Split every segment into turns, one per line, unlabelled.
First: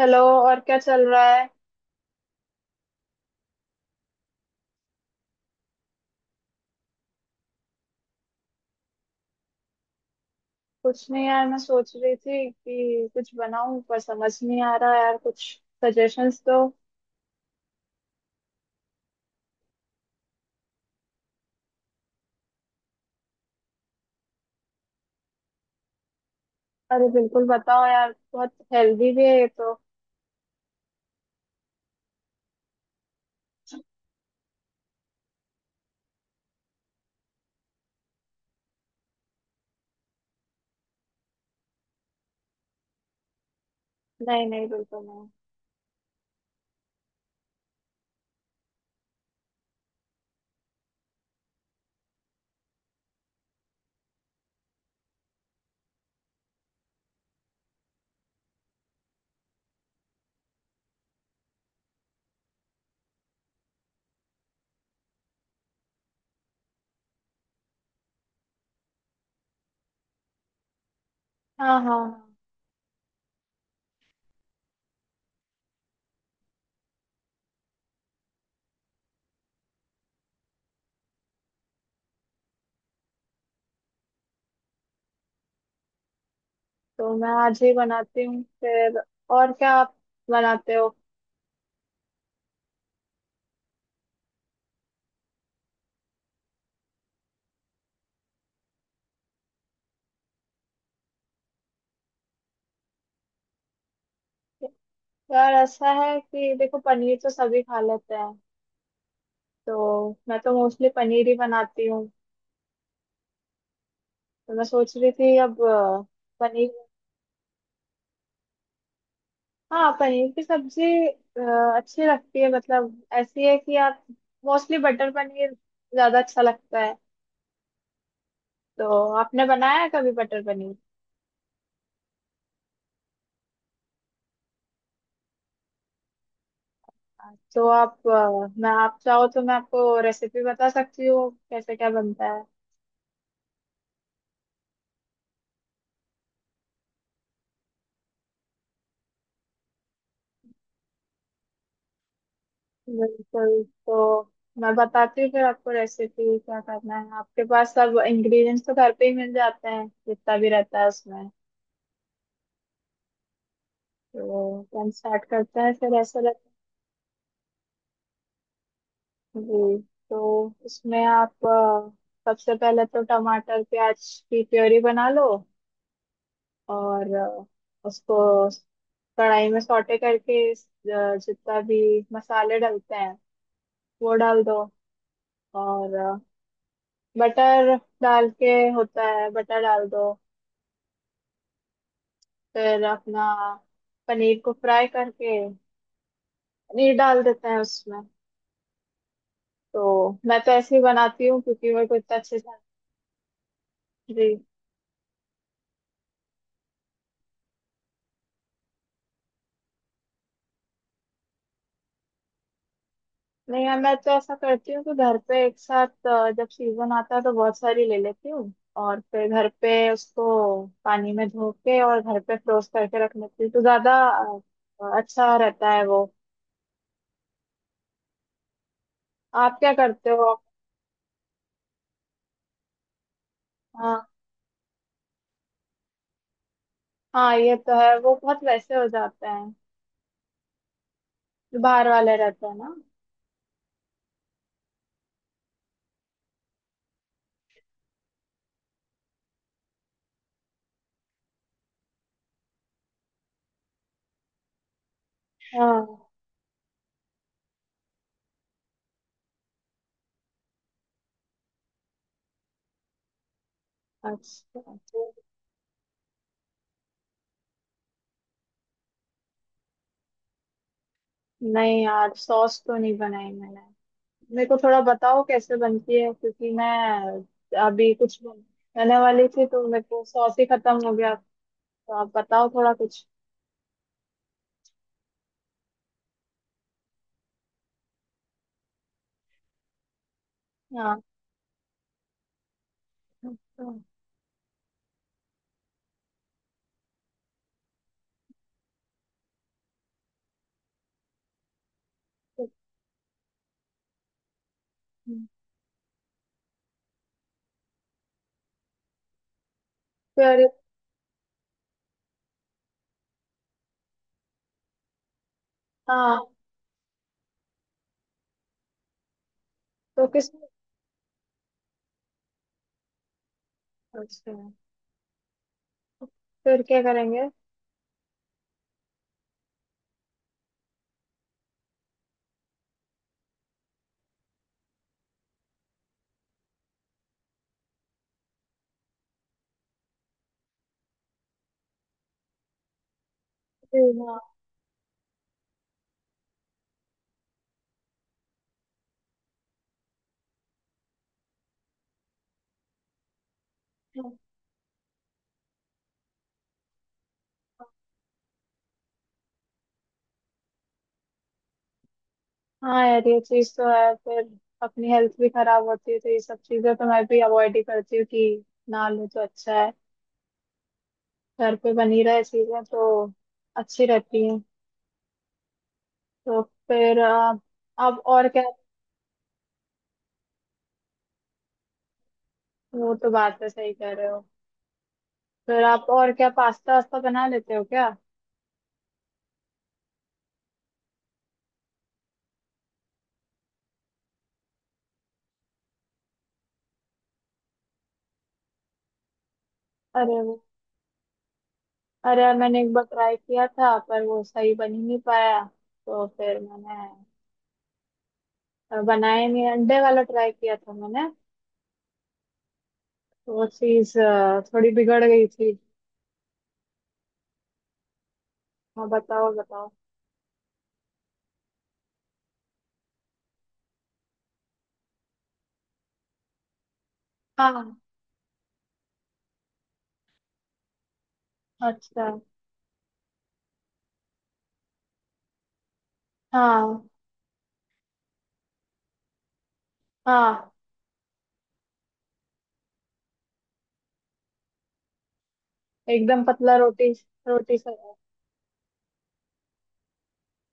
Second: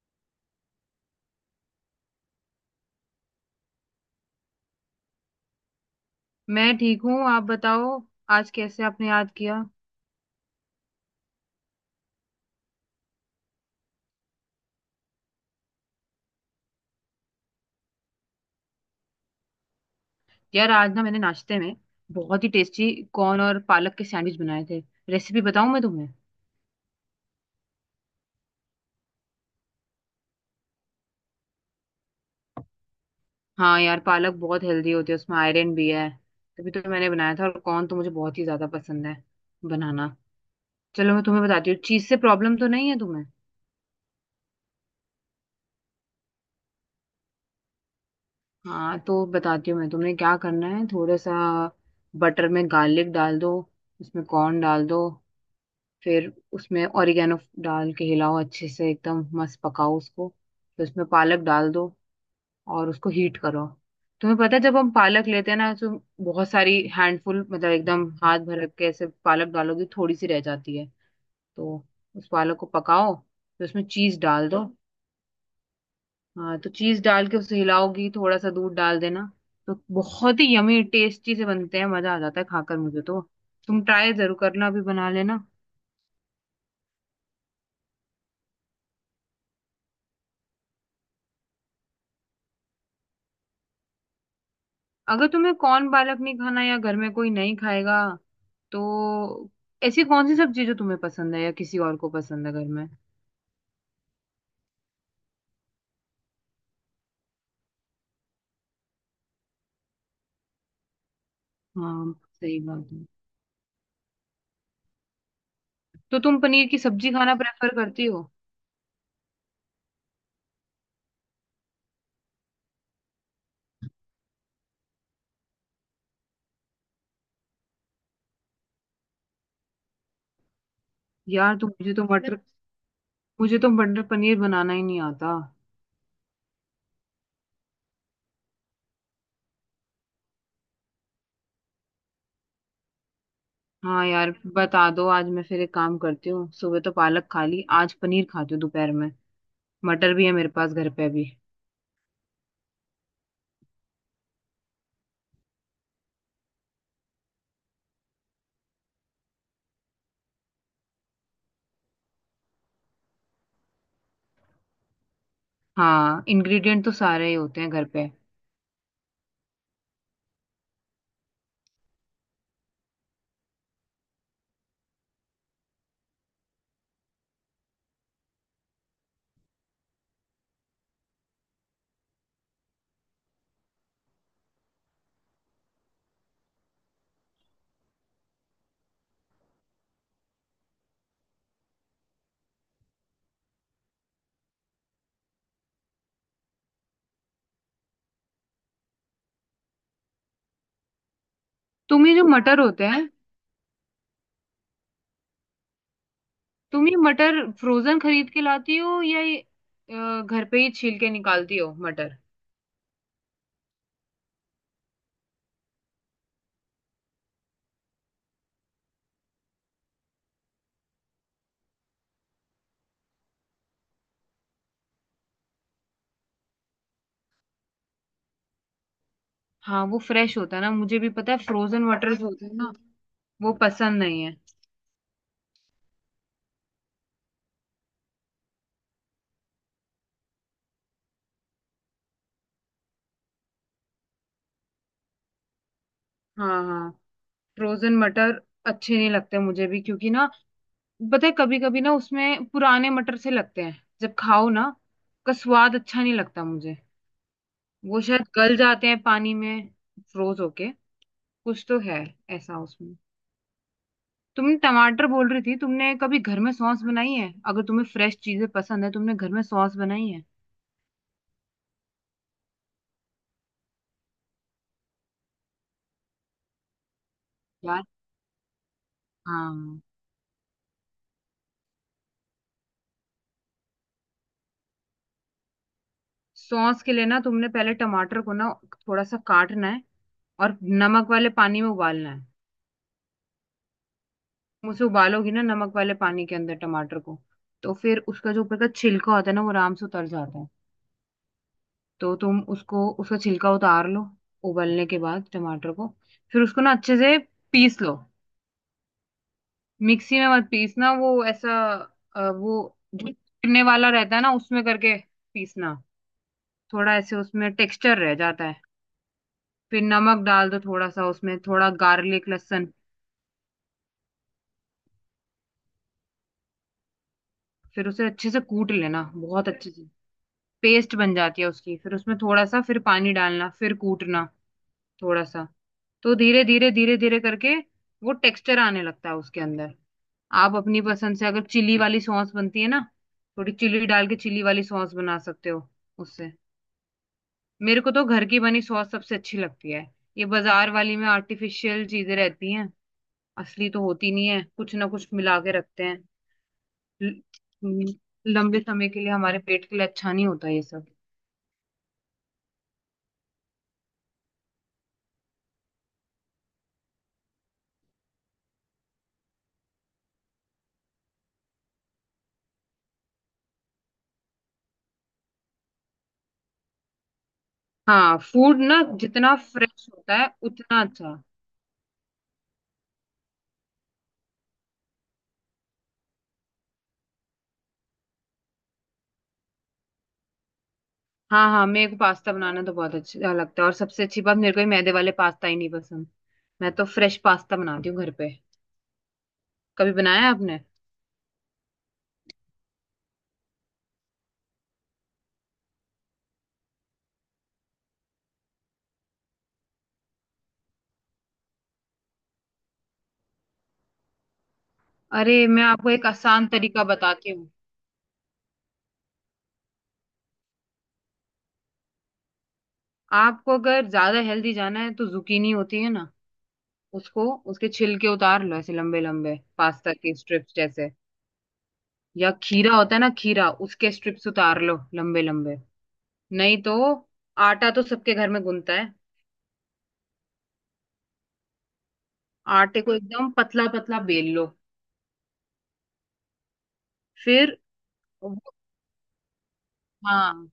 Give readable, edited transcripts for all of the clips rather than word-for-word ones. Hello. और क्या चल रहा है?
मैं ठीक हूँ। आप बताओ, आज कैसे आपने याद किया।
कुछ नहीं यार, मैं सोच रही थी कि कुछ बनाऊं पर समझ नहीं आ रहा यार कुछ। सजेशंस दो।
यार आज ना मैंने नाश्ते में बहुत ही टेस्टी कॉर्न और पालक के सैंडविच बनाए थे। रेसिपी बताऊँ मैं तुम्हें?
अरे बिल्कुल बताओ यार, बहुत हेल्दी भी है ये तो।
हाँ यार, पालक बहुत हेल्दी होती है, उसमें आयरन भी है। तभी तो मैंने बनाया था। और कॉर्न तो मुझे बहुत ही ज्यादा पसंद है बनाना। चलो मैं तुम्हें बताती हूँ। चीज से प्रॉब्लम तो नहीं है तुम्हें?
नहीं नहीं, बिल्कुल नहीं।
हाँ तो बताती हूँ मैं, तुमने क्या करना है, थोड़ा सा बटर में गार्लिक डाल दो, उसमें कॉर्न डाल दो, फिर उसमें ओरिगेनो डाल के हिलाओ अच्छे से, एकदम मस्त पकाओ उसको, फिर उसमें पालक डाल दो और उसको हीट करो। तुम्हें पता है जब हम पालक लेते हैं ना, तो बहुत सारी हैंडफुल मतलब एकदम हाथ भर के ऐसे पालक डालोगे, थोड़ी सी रह जाती है।
हाँ
तो
हाँ
उस
हाँ।
पालक को पकाओ, फिर उसमें चीज डाल दो। हाँ तो चीज डाल के उसे हिलाओगी, थोड़ा सा दूध डाल देना। तो बहुत ही यमी टेस्टी से बनते हैं, मजा आ जाता है खाकर, मुझे तो। तुम ट्राई जरूर करना, अभी बना लेना।
तो मैं आज ही बनाती हूँ फिर। और क्या आप बनाते हो?
अगर तुम्हें कौन पालक नहीं खाना या घर में कोई नहीं खाएगा तो ऐसी कौन सी सब्जी जो तुम्हें पसंद है या किसी और को पसंद है घर में?
यार ऐसा है कि देखो, पनीर तो सभी खा लेते हैं। तो मैं तो मोस्टली पनीर ही बनाती हूँ।
हाँ सही बात है।
तो मैं सोच रही थी अब
तो तुम पनीर
पनीर।
की सब्जी खाना प्रेफर करती हो?
हाँ, पनीर की सब्जी अ, अच्छी लगती है। मतलब ऐसी है कि आप मोस्टली बटर पनीर ज्यादा अच्छा लगता है। तो आपने बनाया है कभी बटर पनीर?
यार तुम, मुझे तो मटर पनीर बनाना ही नहीं आता।
तो आप मैं, आप चाहो तो मैं आपको रेसिपी बता सकती हूँ कैसे क्या बनता है।
हाँ यार, बता दो। आज मैं फिर एक काम करती हूँ, सुबह तो पालक खा ली, आज पनीर खाती हूँ दोपहर में। मटर भी है मेरे पास घर पे अभी।
बिल्कुल। तो मैं बताती हूँ फिर आपको रेसिपी। क्या करना है, आपके पास सब इंग्रेडिएंट्स तो घर पे ही मिल जाते हैं जितना भी रहता है उसमें। तो हम स्टार्ट करते हैं फिर ऐसा।
हाँ इंग्रेडिएंट तो सारे ही होते हैं घर पे।
जी। तो इसमें आप सबसे पहले तो टमाटर प्याज की प्योरी बना लो। और उसको कढ़ाई में सौटे करके जितना भी मसाले डलते हैं वो डाल दो। और बटर डाल के होता है, बटर डाल दो। फिर अपना पनीर को फ्राई करके पनीर डाल देते हैं उसमें। तो मैं तो ऐसे ही बनाती हूँ क्योंकि मेरे को
तुम ये
इतना
जो
अच्छे से।
मटर होते हैं,
जी।
तुम ये मटर फ्रोजन खरीद के लाती हो, या ये घर पे ही छील के निकालती हो मटर?
नहीं यार, मैं तो ऐसा करती हूँ कि घर पे एक साथ जब सीजन आता है तो बहुत सारी ले लेती हूँ और फिर घर पे उसको पानी में धो के और घर पे फ्रोज करके रख लेती हूँ तो ज्यादा अच्छा रहता है वो। आप क्या
हाँ वो
करते हो?
फ्रेश होता है ना, मुझे भी पता है फ्रोजन मटर जो होते हैं ना, वो
हाँ
पसंद नहीं है।
हाँ, ये तो है। वो बहुत वैसे हो जाते हैं जो बाहर वाले रहते हैं ना।
हाँ हाँ, फ्रोजन मटर अच्छे नहीं लगते मुझे भी, क्योंकि ना, पता है कभी कभी ना उसमें पुराने मटर से लगते हैं, जब खाओ ना उसका स्वाद
हाँ।
अच्छा नहीं लगता मुझे। वो शायद गल जाते हैं पानी में फ्रोज होके। कुछ तो है ऐसा उसमें। तुम
अच्छा।
टमाटर बोल रही थी, तुमने कभी घर में सॉस बनाई है? अगर तुम्हें फ्रेश चीजें पसंद है, तुमने घर में सॉस बनाई है?
नहीं यार, सॉस तो नहीं बनाई मैंने। मेरे को थोड़ा बताओ कैसे बनती है, क्योंकि मैं
यार
अभी कुछ बनाने वाली थी तो
हाँ,
मेरे को सॉस ही खत्म हो गया। तो आप बताओ थोड़ा कुछ।
सॉस के लिए ना तुमने पहले टमाटर को ना थोड़ा सा काटना है और
हाँ।
नमक वाले पानी में उबालना है।
अच्छा।
तुम उसे उबालोगी ना नमक वाले पानी के अंदर टमाटर को, तो फिर उसका जो ऊपर का छिलका होता है ना वो आराम से उतर जाता है। तो तुम
तो
उसको, उसका छिलका उतार लो उबलने के बाद टमाटर को। फिर उसको ना अच्छे से पीस लो। मिक्सी में
फिर।
मत पीसना, वो ऐसा वो जो चुनने वाला रहता है ना, उसमें करके पीसना।
हाँ।
थोड़ा ऐसे उसमें टेक्सचर रह जाता है। फिर
तो
नमक
किस।
डाल दो थोड़ा सा उसमें, थोड़ा गार्लिक, लहसुन।
अच्छा, फिर क्या करेंगे?
फिर उसे अच्छे से कूट लेना, बहुत अच्छे से। पेस्ट बन जाती है उसकी। फिर उसमें थोड़ा सा फिर पानी डालना, फिर कूटना थोड़ा सा। तो धीरे धीरे धीरे धीरे करके वो टेक्सचर आने लगता है उसके अंदर। आप अपनी पसंद से, अगर चिली वाली सॉस बनती है ना, थोड़ी चिली
फिर।
डाल के
हाँ
चिली वाली सॉस बना सकते हो उससे। मेरे को तो घर की बनी सॉस सबसे अच्छी लगती है। ये बाजार वाली में आर्टिफिशियल चीजें रहती हैं, असली तो होती
हाँ
नहीं है, कुछ ना कुछ मिला के रखते हैं। ल- हम्म, लंबे समय के लिए हमारे पेट के लिए अच्छा नहीं होता ये सब।
हाँ, यार ये चीज तो है फिर। अपनी हेल्थ भी खराब होती है तो ये सब चीजें तो मैं भी अवॉइड ही करती हूँ कि ना लूँ तो अच्छा है। घर पे बनी रहे चीजें तो अच्छी रहती हैं। तो फिर आप
हाँ
और क्या?
फूड ना जितना फ्रेश होता है उतना अच्छा।
वो तो बात है, सही कह रहे हो। फिर आप और क्या, पास्ता वास्ता बना लेते हो क्या?
हाँ हाँ, मेरे को पास्ता बनाना तो बहुत अच्छा लगता है। और सबसे अच्छी बात, मेरे को ये मैदे वाले पास्ता ही नहीं पसंद। मैं तो फ्रेश पास्ता बनाती हूँ घर पे। कभी
अरे
बनाया
वो-
आपने?
अरे यार, मैंने एक बार ट्राई किया था पर वो सही बन ही नहीं पाया। तो फिर मैंने बनाया ही नहीं। अंडे वाला ट्राई किया था मैंने, तो वो चीज थोड़ी बिगड़ गई
अरे
थी।
मैं आपको एक आसान तरीका बताती हूँ।
हाँ बताओ बताओ।
आपको अगर ज्यादा हेल्दी जाना है तो जुकीनी होती है ना, उसको,
हाँ।
उसके छिलके उतार लो ऐसे लंबे लंबे पास्ता के स्ट्रिप्स जैसे।
अच्छा।
या खीरा होता है ना, खीरा उसके स्ट्रिप्स उतार लो लंबे लंबे। नहीं तो
हाँ
आटा तो सबके घर में गुनता है।
हाँ।
आटे को एकदम पतला पतला बेल लो।
एकदम पतला रोटी,
फिर
रोटी सा।
वो- हाँ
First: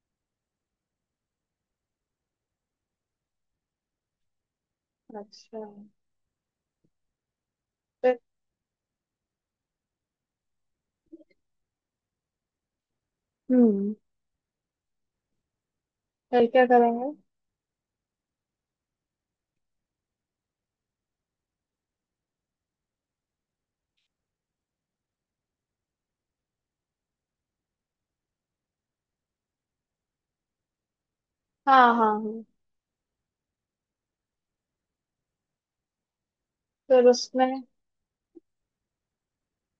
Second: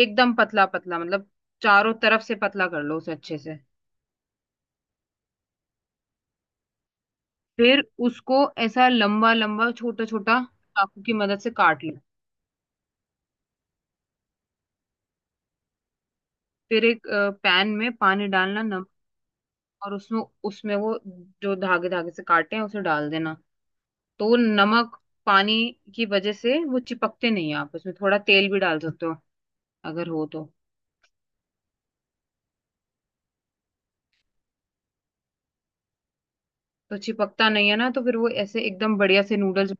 एकदम पतला पतला मतलब चारों तरफ से पतला कर लो उसे अच्छे से।
अच्छा।
फिर
फिर।
उसको ऐसा लंबा लंबा, छोटा छोटा, चाकू की मदद से काट लो।
हम्म। फिर क्या
फिर एक
करेंगे?
पैन में पानी डालना, नमक, और उसमें उसमें वो जो धागे धागे से काटे हैं उसे डाल देना। तो वो नमक पानी की वजह से वो चिपकते नहीं है। आप उसमें थोड़ा तेल भी डाल सकते हो, अगर हो तो।
हाँ हाँ हाँ।
तो
फिर
चिपकता
उसमें
नहीं है ना, तो फिर वो ऐसे एकदम बढ़िया से नूडल्स।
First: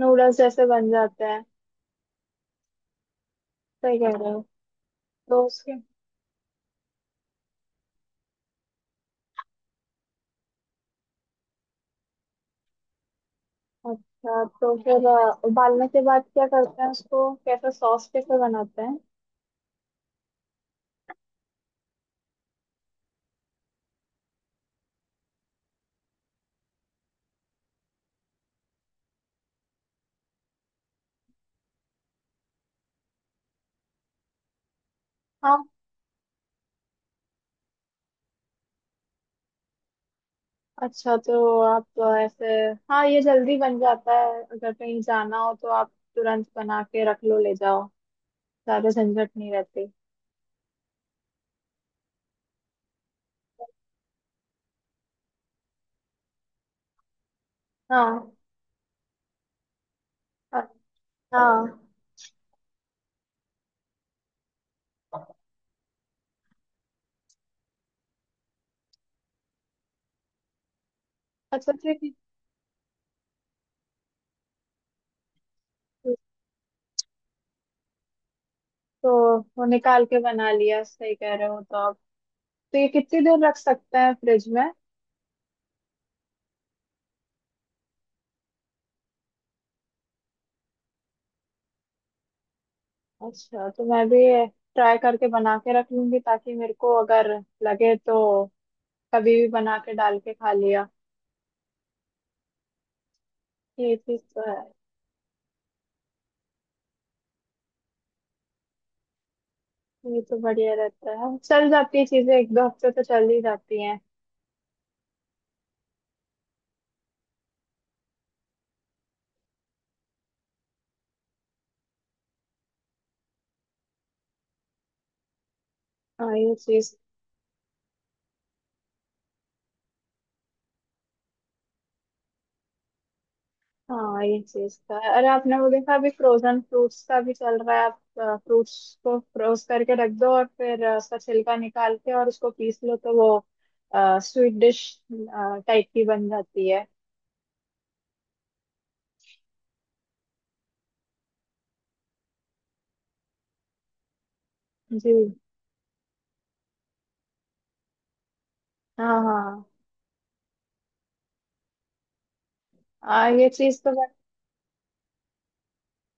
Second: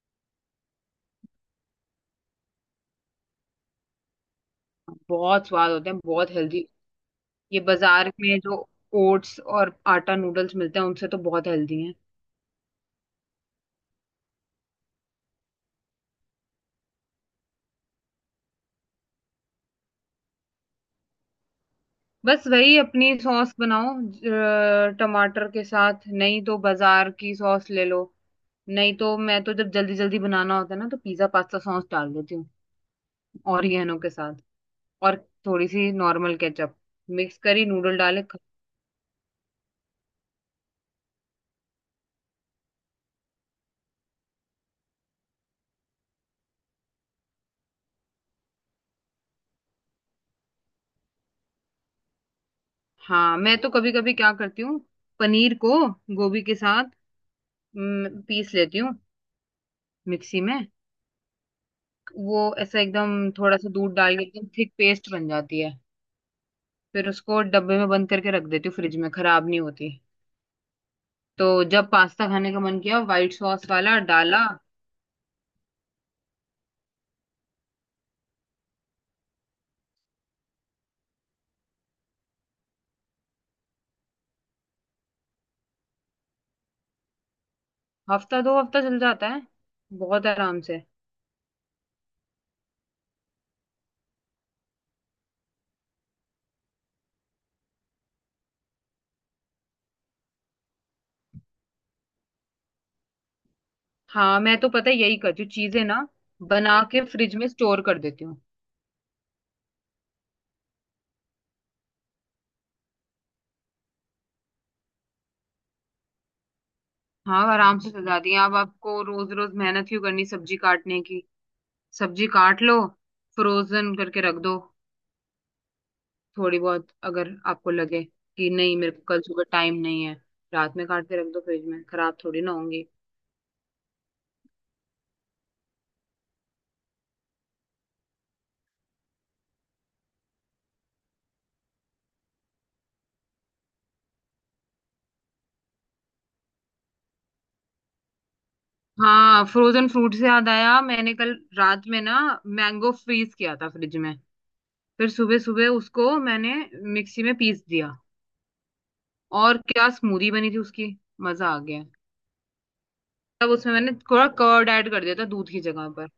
नूडल्स जैसे बन जाते हैं, सही कह रहे हो। तो
बहुत स्वाद
उसके।
होते हैं, बहुत हेल्दी। ये बाजार में जो ओट्स और आटा नूडल्स मिलते हैं उनसे तो बहुत हेल्दी हैं।
अच्छा, तो फिर उबालने के बाद क्या करते हैं उसको? कैसे सॉस कैसे बनाते हैं?
बस वही अपनी सॉस बनाओ, टमाटर के साथ। नहीं तो बाजार की सॉस ले लो। नहीं तो मैं तो जब जल्दी जल्दी बनाना होता है ना तो पिज्जा पास्ता सॉस डाल देती हूँ ऑरिगेनो के साथ। और
हाँ।
थोड़ी सी नॉर्मल केचप मिक्स करी, नूडल डाले
अच्छा तो आप ऐसे। हाँ, ये जल्दी बन जाता है, अगर कहीं जाना हो तो आप तुरंत बना के रख लो, ले जाओ, ज्यादा झंझट नहीं रहती।
हाँ। मैं तो कभी कभी क्या करती हूँ, पनीर को गोभी के साथ
हाँ
पीस लेती हूँ मिक्सी में।
अ- हाँ।
वो ऐसा एकदम थोड़ा सा दूध डाल के एकदम थिक पेस्ट बन जाती है। फिर उसको डब्बे में बंद करके रख देती हूँ फ्रिज में, खराब नहीं होती। तो
अच्छा तो
जब
ये
पास्ता खाने का मन किया, व्हाइट सॉस वाला डाला।
तो वो निकाल के बना लिया, सही कह रहे हो तो आप। तो ये कितनी देर रख सकते हैं फ्रिज में?
हफ्ता दो हफ्ता चल जाता है, बहुत आराम से।
अच्छा तो मैं भी ट्राई करके बना के रख लूंगी, ताकि मेरे को अगर लगे तो कभी भी बना के डाल के खा लिया। ये चीज
हाँ
तो है।
मैं तो पता है यही करती हूँ, चीजें ना बना के फ्रिज में स्टोर कर देती हूँ।
ये तो बढ़िया रहता है, चल जाती है चीजें, एक दो हफ्ते तो चल ही जाती हैं।
हाँ आराम से सजा दिए। अब आपको रोज रोज मेहनत क्यों करनी सब्जी काटने की। सब्जी काट लो, फ्रोजन करके रख दो।
हाँ ये
थोड़ी बहुत
चीज।
अगर आपको लगे कि नहीं मेरे को कल सुबह टाइम नहीं है, रात में काट के रख दो फ्रिज में, खराब थोड़ी ना होंगी।
हाँ ये चीज तो है। अरे आपने वो देखा, अभी फ्रोजन फ्रूट्स का भी चल रहा है? आप फ्रूट्स को फ्रोज करके रख दो और फिर उसका छिलका निकाल के और उसको पीस लो तो वो स्वीट डिश टाइप की बन जाती है।
हाँ फ्रोजन फ्रूट से याद आया, मैंने कल रात में ना मैंगो फ्रीज किया था फ्रिज में, फिर
जी।
सुबह सुबह उसको मैंने मिक्सी में पीस दिया।
हाँ
और
हाँ।
क्या स्मूदी बनी थी उसकी, मजा आ गया।
ये
तब उसमें
चीज तो
मैंने
बट।
थोड़ा कर्ड ऐड कर दिया था दूध की जगह पर।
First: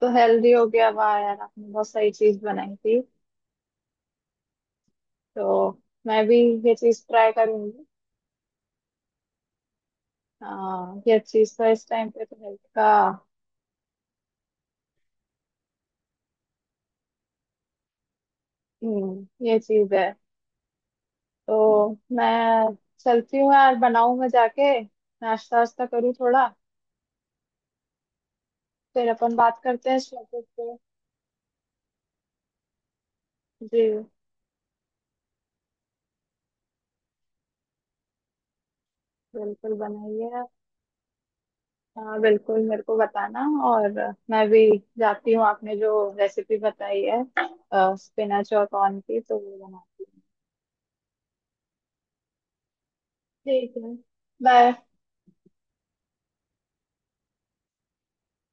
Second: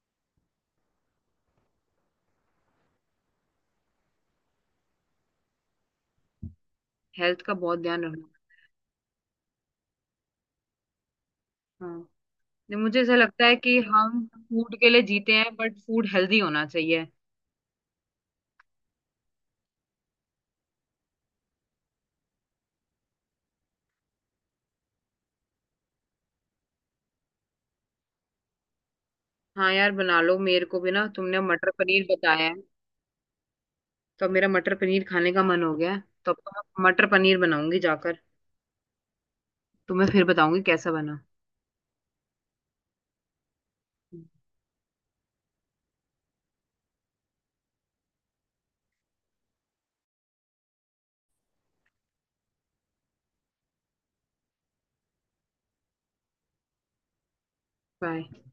तो हेल्दी हो गया, वाह यार, आपने बहुत सही चीज बनाई थी। तो मैं भी ये चीज ट्राई
हेल्थ का बहुत
करूंगी।
ध्यान रखना।
हाँ, ये चीज तो इस
हाँ
टाइम पे तो हेल्थ
नहीं,
का।
मुझे ऐसा लगता है कि हम फूड के लिए जीते हैं, बट फूड हेल्दी होना चाहिए।
ये चीज है। तो मैं चलती हूँ यार, बनाऊं मैं जाके, नाश्ता वास्ता करूँ थोड़ा। फिर अपन बात
हाँ
करते
यार
हैं इस
बना लो।
टॉपिक
मेरे
पे।
को भी ना तुमने मटर पनीर बताया है,
जी,
तो अब मेरा मटर पनीर खाने का मन हो गया है। तो अब तो मैं मटर पनीर बनाऊंगी जाकर।
बिल्कुल
तुम्हें फिर
बनाइए आप।
बताऊंगी कैसा बना।
हाँ बिल्कुल, मेरे को बताना। और मैं भी जाती हूँ। आपने जो रेसिपी बताई है स्पिनच और कॉर्न की, तो वो बनाती हूँ। ठीक है। बाय।
बाय।